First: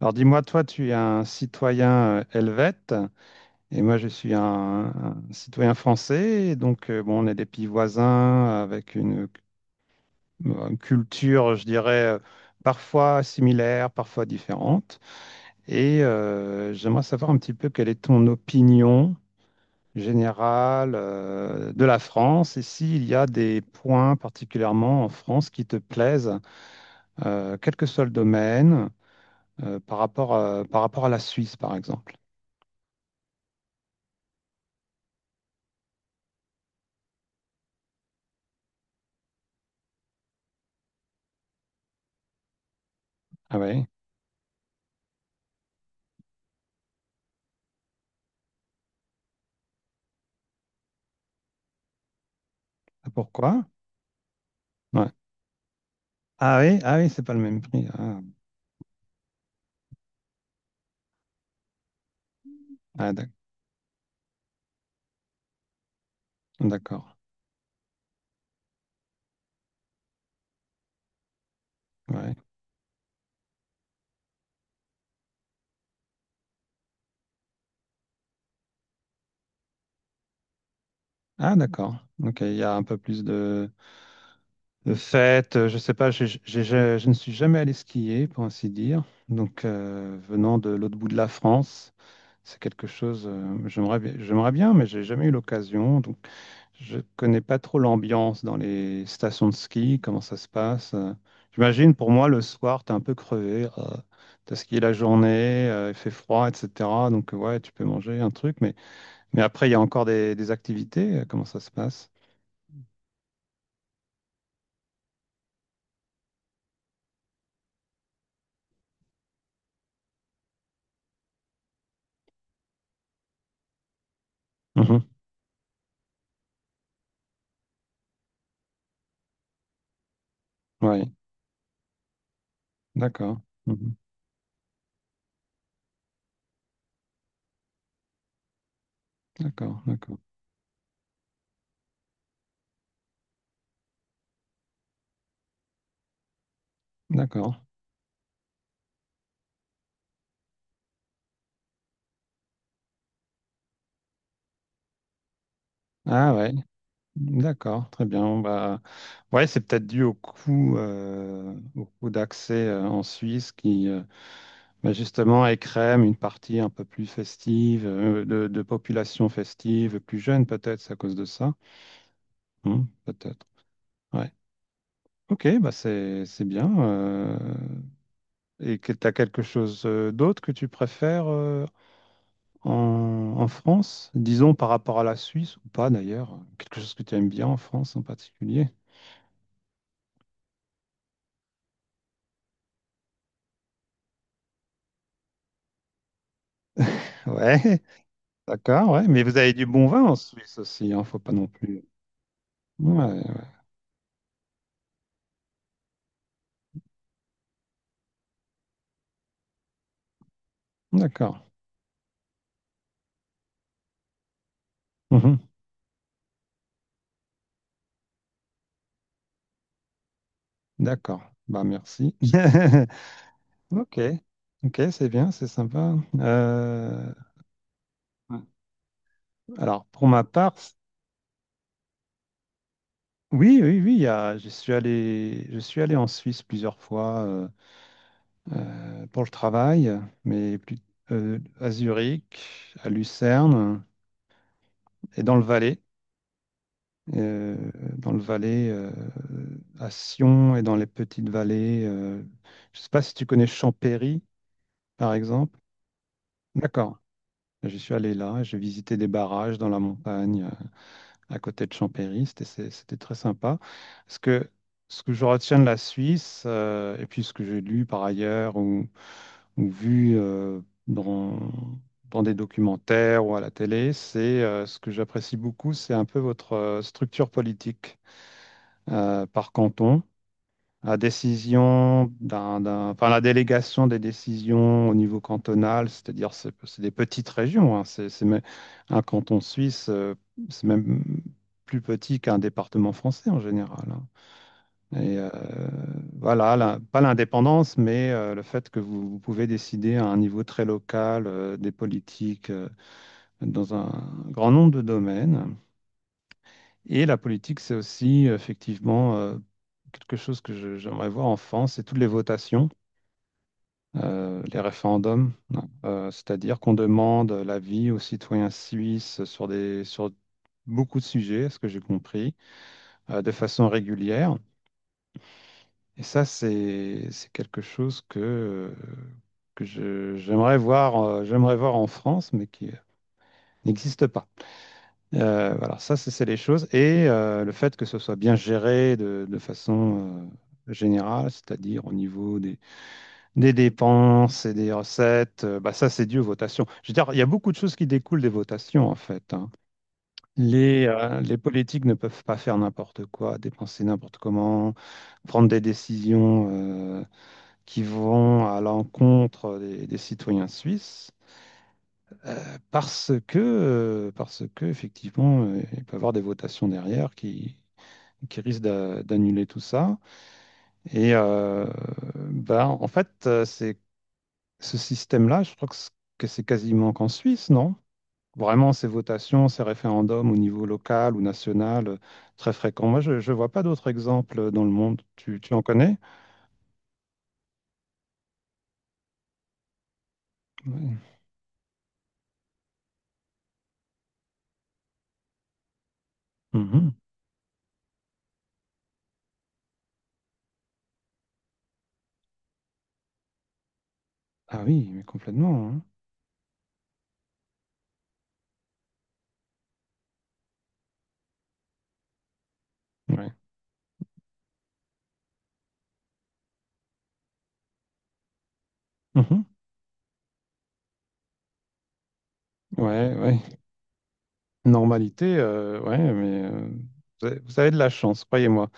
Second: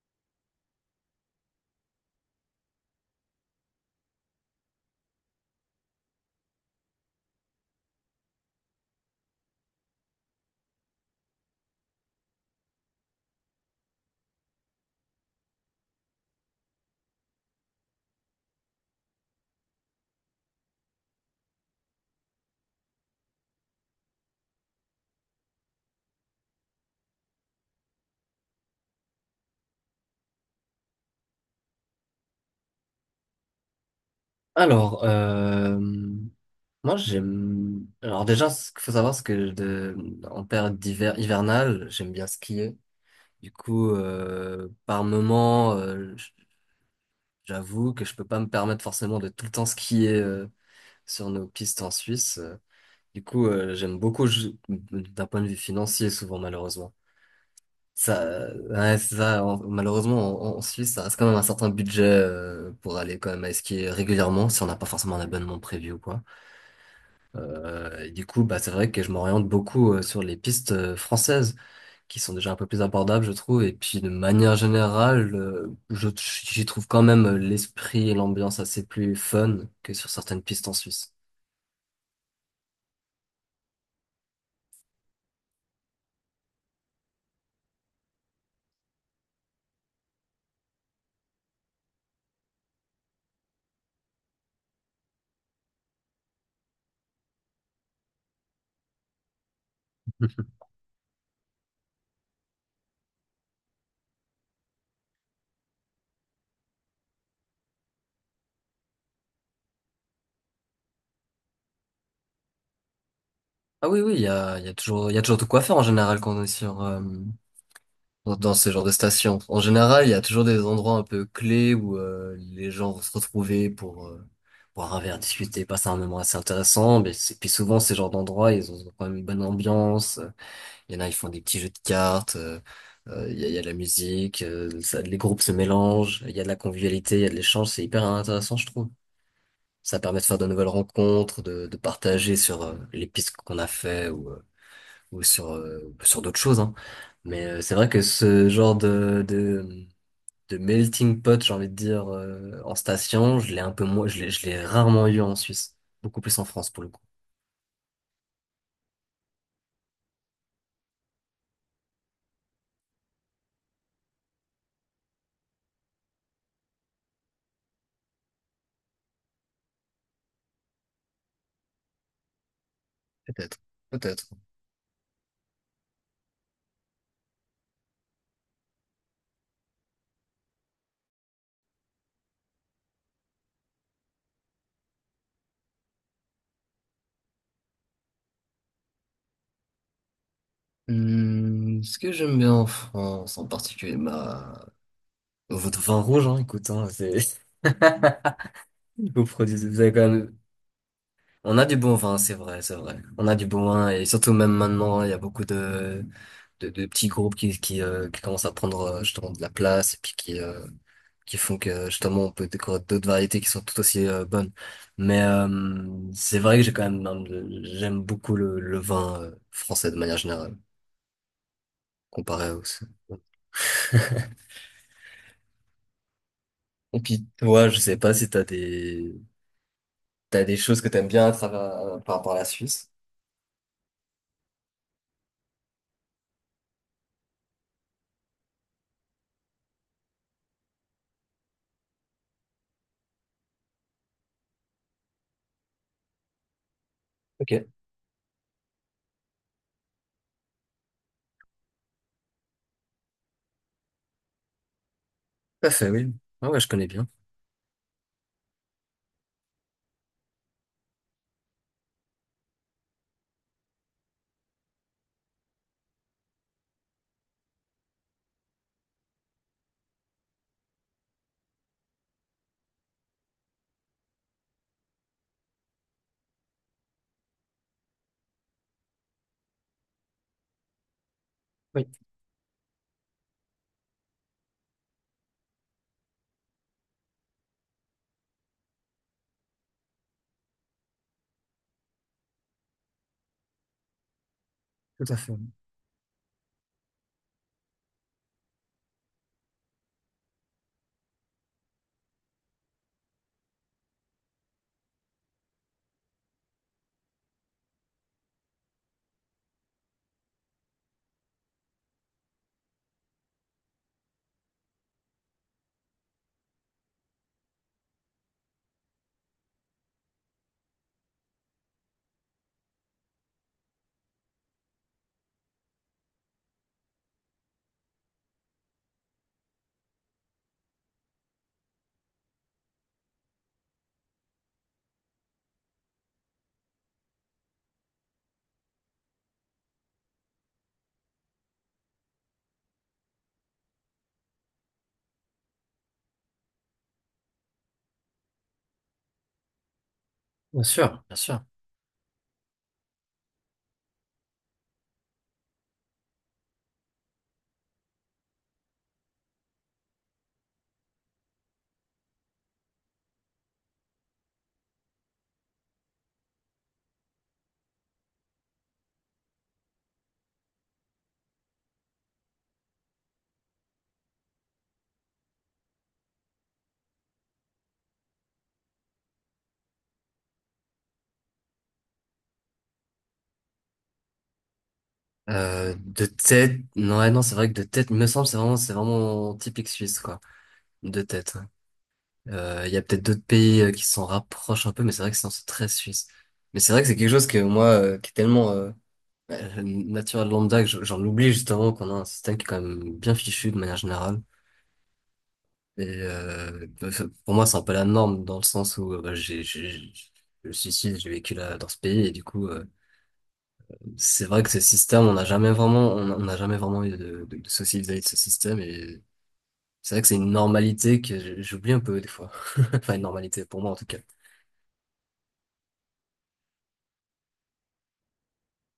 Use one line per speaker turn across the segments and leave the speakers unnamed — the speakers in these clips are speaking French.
Alors dis-moi, toi, tu es un citoyen helvète et moi, je suis un citoyen français. Et donc, bon, on est des pays voisins avec une culture, je dirais, parfois similaire, parfois différente. Et j'aimerais savoir un petit peu quelle est ton opinion générale de la France, et s'il y a des points particulièrement en France qui te plaisent, quel que soit le domaine, par rapport à la Suisse, par exemple.
Alors, moi j'aime. Alors déjà, ce qu'il faut savoir, c'est en période d'hiver hivernale, j'aime bien skier. Du
Ah ouais.
coup, par moment, j'avoue que je peux pas me permettre forcément de tout le temps skier sur nos pistes en Suisse.
Ah,
Du coup,
pourquoi?
j'aime beaucoup
Ouais.
d'un point de vue financier, souvent
Ah oui,
malheureusement.
ah oui, c'est pas le même prix.
Ça, ouais, c'est ça. Malheureusement, en Suisse, ça reste quand même un certain budget pour
Ah,
aller quand
d'ac-
même à skier régulièrement si on n'a pas forcément un abonnement prévu ou quoi.
d'accord.
Et du coup, bah, c'est vrai que je m'oriente beaucoup sur les pistes françaises qui
Ouais.
sont déjà un peu plus abordables, je trouve. Et puis, de manière générale, j'y trouve quand même l'esprit et l'ambiance assez plus fun que sur certaines pistes en Suisse.
Ah d'accord. Ok, il y a un peu plus de fêtes. Je sais pas, je ne suis jamais allé skier, pour ainsi dire. Donc venant de l'autre bout de la France, c'est quelque chose. J'aimerais bien, j'aimerais bien, mais j'ai jamais eu l'occasion. Donc je connais pas trop l'ambiance dans les stations de ski, comment ça se passe. J'imagine pour moi le soir, t'es un peu crevé, t'as skié la journée, il fait froid, etc. Donc ouais, tu peux manger un truc, mais après il y a encore des activités, comment ça se passe?
Ah oui, oui, il y a toujours, il y a toujours de quoi faire en général quand on est sur, dans ce genre de station. En général, il y a toujours des endroits un peu clés où les gens vont se retrouver pour boire un
Mhm.
verre, discuter, passer un moment assez intéressant. Puis souvent, ces genres d'endroits, ils ont quand même une bonne ambiance. Il y en a,
Oui,
ils font des petits jeux de cartes,
d'accord.
il y a de la
Mhm.
musique, les groupes se mélangent, il y a de la convivialité, il y a de l'échange, c'est hyper intéressant, je trouve.
D'accord,
Ça
d'accord,
permet de faire de nouvelles rencontres, de partager sur les pistes qu'on a fait ou, sur d'autres choses, hein. Mais
d'accord.
c'est vrai que ce genre de melting pot, j'ai envie de dire, en station, je l'ai un peu moins, je l'ai rarement eu en Suisse, beaucoup
Ah
plus en
ouais,
France pour le coup.
d'accord, très bien. Bon, bah, ouais, c'est peut-être dû au coût d'accès en Suisse qui, euh… Mais justement, elle crème une partie un peu plus festive, de population festive, plus jeune peut-être, c'est à cause de ça. Hmm, peut-être.
Peut-être, peut-être.
Ouais. Ok, bah c'est bien. Et que tu as quelque chose d'autre que tu préfères en, en France, disons par rapport à la Suisse ou pas d'ailleurs, quelque chose que tu aimes bien en France en particulier.
Hmm, ce que j'aime bien en France, en particulier, bah votre vin rouge, hein, écoute, hein.
Ouais, d'accord, ouais. Mais
Vous
vous avez du
produisez, vous
bon
avez
vin
quand
en
même...
Suisse aussi, hein, faut pas non
On a du
plus.
bon vin, c'est vrai, c'est vrai.
Ouais,
On a du bon vin, et surtout même maintenant, il y a beaucoup de petits groupes qui commencent à prendre justement de la place, et puis qui
d'accord.
font que justement on peut découvrir d'autres variétés qui sont tout aussi bonnes. Mais
Mhm,
c'est vrai que j'ai quand même, j'aime beaucoup le vin français de manière générale,
d'accord. Bah merci.
comparé à.
Ok, ok, c'est bien, c'est sympa.
Et
Euh,
puis toi, je sais pas si
alors, pour ma
t'as des
part,
choses que t'aimes bien à travers par rapport à la Suisse.
oui, oui, oui, je suis allé en Suisse plusieurs fois, pour le travail, mais plus, à Zurich, à Lucerne et euh,
Ok.
dans le Valais, à Sion et dans les petites vallées. Je ne sais pas si tu connais Champéry, par exemple.
Tout à fait, oui. Ah ouais, je connais
D'accord.
bien.
Je suis allé là, j'ai visité des barrages dans la montagne, à côté de Chambéry. C'était très sympa. Ce que, Ce que je retiens de la Suisse, et puis ce que j'ai lu par ailleurs ou vu dans, dans des documentaires ou à la télé, c'est ce que j'apprécie beaucoup, c'est un peu votre structure politique par canton. La
Oui,
décision d'un, d'un- Enfin, la délégation des décisions au niveau cantonal, c'est-à-dire c'est des petites régions. Hein. Un canton suisse, c'est même plus petit qu'un département français en général. Hein.
tout
Et
à fait. Oui.
voilà, pas l'indépendance, mais le fait que vous, vous pouvez décider à un niveau très local des politiques dans un grand nombre de domaines. Et la politique, c'est aussi effectivement quelque chose que j'aimerais voir en France, c'est toutes les votations. Les référendums, c'est-à-dire qu'on demande l'avis aux citoyens suisses sur beaucoup de sujets, à ce que j'ai compris, de façon régulière. Et ça, c'est quelque chose que, j'aimerais voir en France, mais qui n'existe pas. Voilà, ça, c'est les choses. Et le fait que ce soit bien géré de façon générale, c'est-à-dire au niveau des dépenses et des recettes, bah ça c'est dû aux votations. Je veux dire, il y a beaucoup de choses qui découlent des votations en fait. Hein.
Bien sûr, bien
Les
sûr.
politiques ne peuvent pas faire n'importe quoi, dépenser n'importe comment, prendre des décisions qui vont à l'encontre des citoyens suisses parce que effectivement, il peut y avoir des votations derrière qui, d'annuler tout ça. Et bah, en fait, c'est… Ce système-là, je crois que c'est quasiment qu'en Suisse, non? Vraiment, ces votations, ces référendums au niveau local ou national, très fréquents. Moi, je ne vois pas d'autres exemples dans le monde. Tu en connais?
De tête, non, ouais, non, c'est vrai que de tête, il me semble, c'est vraiment typique suisse, quoi.
Oui.
De tête. Ouais. Il y a peut-être d'autres pays qui s'en rapprochent un peu, mais c'est vrai que sinon, c'est très suisse. Mais c'est vrai que
Mhm.
c'est quelque chose que moi, qui est tellement naturel lambda, j'en oublie justement qu'on a un système qui est quand même bien fichu de manière générale.
Ah oui, mais complètement. Hein.
Et pour moi, c'est un peu la norme dans le sens où bah, le suicide, j'ai vécu là, dans ce pays et du coup,
Ouais.
c'est vrai que ce système, on n'a jamais vraiment eu de soucis vis-à-vis de ce système, et
Mhm.
c'est vrai que c'est une normalité j'oublie un peu des fois. Enfin, une
Ouais, ouais.
normalité pour moi en tout cas.
Normalité, ouais, mais vous avez de la chance, croyez-moi.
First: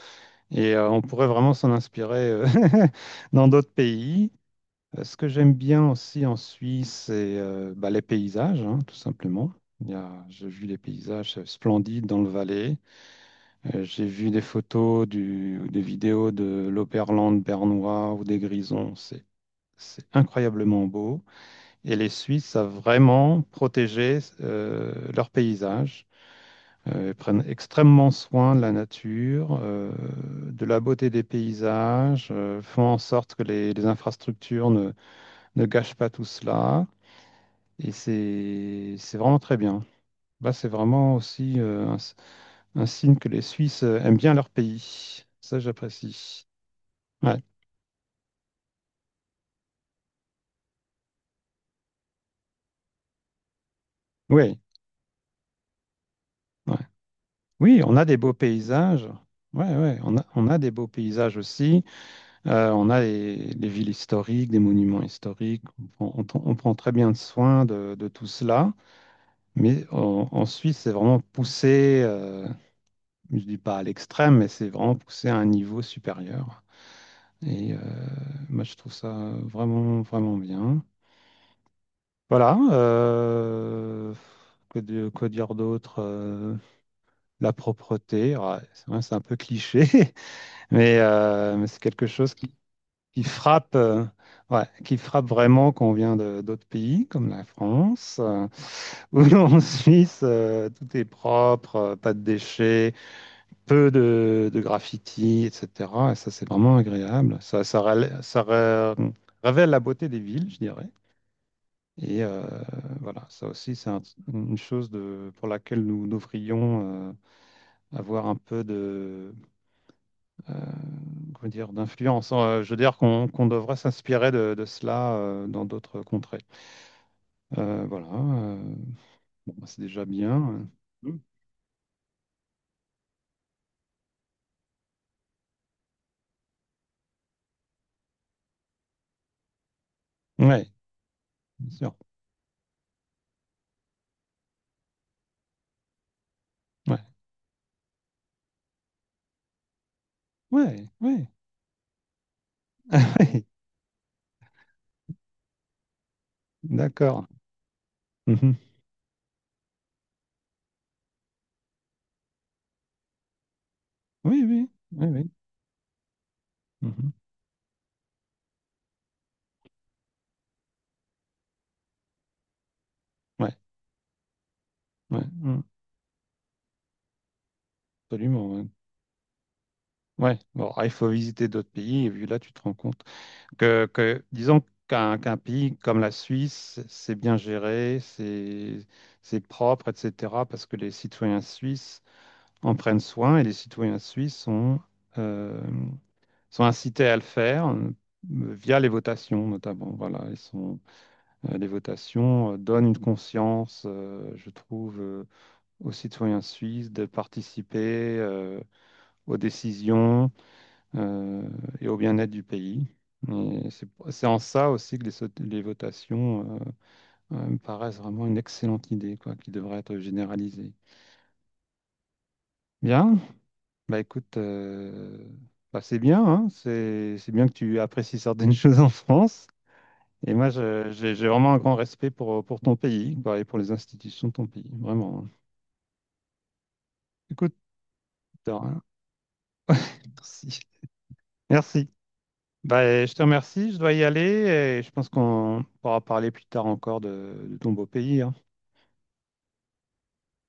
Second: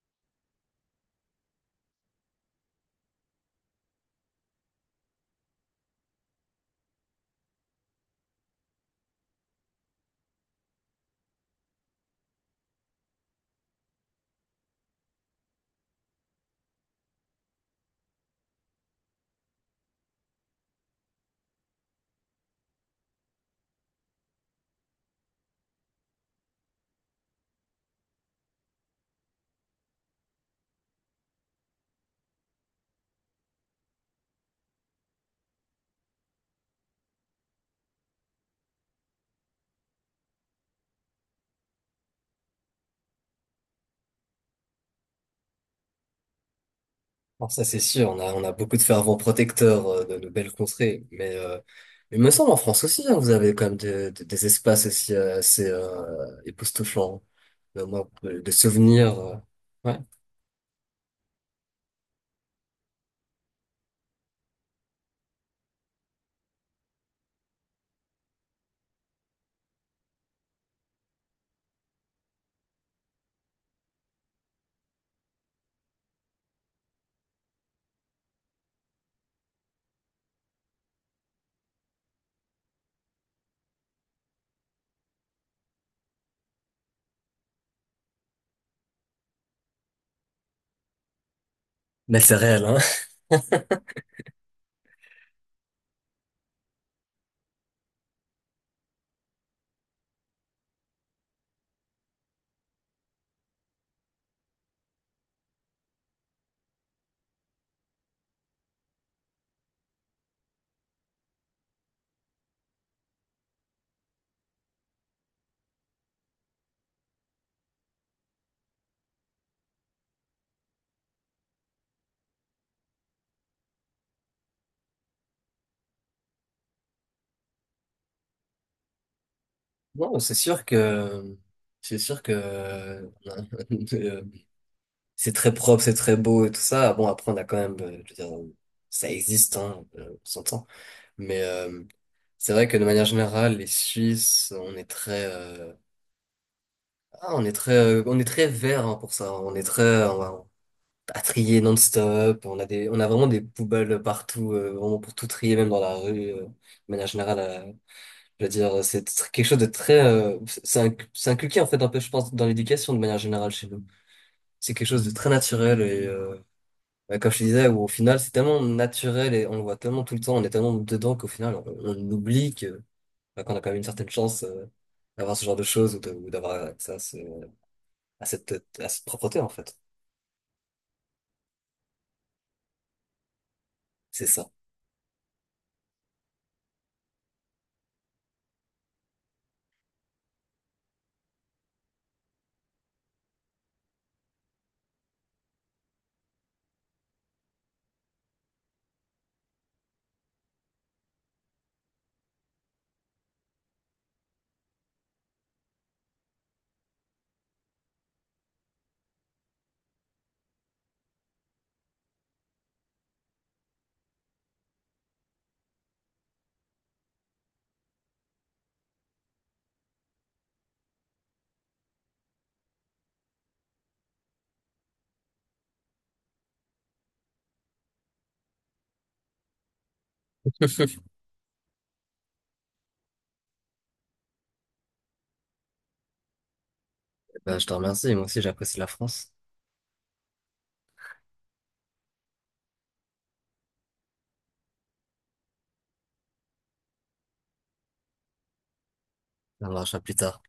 Et on pourrait vraiment s'en inspirer dans d'autres pays. Ce que j'aime bien aussi en Suisse, c'est bah, les paysages, hein, tout simplement. J'ai vu les paysages splendides dans le Valais. J'ai vu des photos, des vidéos de l'Oberland bernois ou des Grisons. C'est incroyablement beau. Et les Suisses savent vraiment protéger leurs paysages. Ils prennent extrêmement soin de la nature, de la beauté des paysages, font en sorte que les infrastructures ne gâchent pas tout cela. Et c'est vraiment très bien. Là, c'est vraiment aussi un signe que les Suisses aiment bien leur pays. Ça, j'apprécie. Ouais.
Alors ça, c'est sûr, on a beaucoup de fervents protecteurs de nos belles contrées, mais il me semble en France aussi, hein, vous avez quand même des
Oui,
espaces aussi assez
ouais.
époustouflants.
Oui, on a
Moi,
des beaux
de
paysages.
souvenirs. Euh,
Ouais, ouais,
ouais.
on a des beaux paysages aussi. On a les villes historiques, des monuments historiques. On, on prend très bien soin de tout cela. Mais en Suisse, c'est vraiment poussé, je dis pas à l'extrême, mais c'est vraiment poussé à un niveau supérieur. Et moi, je trouve ça vraiment, vraiment bien. Voilà. Quoi dire d'autre? La propreté. Ouais, c'est vrai, c'est un peu cliché, mais c'est quelque
Mais
chose
c'est réel, hein.
qui frappe, ouais, qui frappe vraiment quand on vient d'autres pays, comme la France, où en Suisse, tout est propre, pas de déchets, peu de graffiti, etc. Et ça, c'est vraiment agréable. Ça, rela- ça re- révèle la beauté des villes, je dirais. Et voilà, ça aussi, une chose de, pour laquelle nous devrions avoir un peu euh, comment dire, d'influence. Je veux dire qu'on devrait s'inspirer de cela dans d'autres contrées. Voilà, bon, bah, c'est déjà
Bon,
bien.
c'est sûr que, c'est très propre, c'est très beau et tout ça. Bon, après, on a quand même, je veux dire, ça existe, hein, on s'entend.
Oui,
Mais,
bien sûr.
c'est vrai que de manière générale, les Suisses,
Ouais,
on est on est très vert, hein, pour ça. On est on va
ouais,
à
ouais.
trier non-stop. On
Ah
a vraiment des
ouais,
poubelles partout, vraiment pour tout trier, même dans la rue, de manière
d'accord.
générale. Je veux
Mhm.
dire, c'est quelque chose de c'est c'est inculqué en fait un peu, je pense, dans l'éducation de manière générale chez nous.
Oui, oui,
C'est quelque chose
oui,
de
oui.
très naturel et,
Mhm.
bah, comme je te disais, où au final c'est tellement naturel et on le voit tellement tout le temps, on est tellement dedans qu'au final on oublie que, bah, qu'on
Ouais,
a quand même une certaine chance,
ouais,
d'avoir ce genre
mm,
de choses ou ou d'avoir accès à, ce, à cette,
absolument. Ouais.
à cette propreté en fait.
Ouais. Bon, alors, il faut visiter d'autres pays et vu là, tu te rends compte que
C'est ça.
disons qu'un pays comme la Suisse, c'est bien géré, c'est propre, etc. Parce que les citoyens suisses en prennent soin, et les citoyens suisses sont euh, sont incités à le faire. Via les votations notamment, voilà ils sont, les votations donnent une conscience, je trouve, aux citoyens suisses de participer aux décisions euh, et au bien-être du pays. Et c'est en ça aussi que les votations me paraissent vraiment une excellente idée, quoi, qui devrait être généralisée. Bien, bah écoute, bah, c'est bien, hein, c'est bien que tu apprécies certaines choses en France. Et moi, j'ai vraiment un grand respect pour ton pays, quoi, et pour les institutions de ton pays, vraiment. Écoute,
Bah, je te remercie, moi aussi
de
j'apprécie
rien.
la France.
Merci. Merci. Bah, je te remercie, je dois y aller et je pense qu'on pourra parler plus tard encore de ton beau pays, hein.
On en parlera plus tard.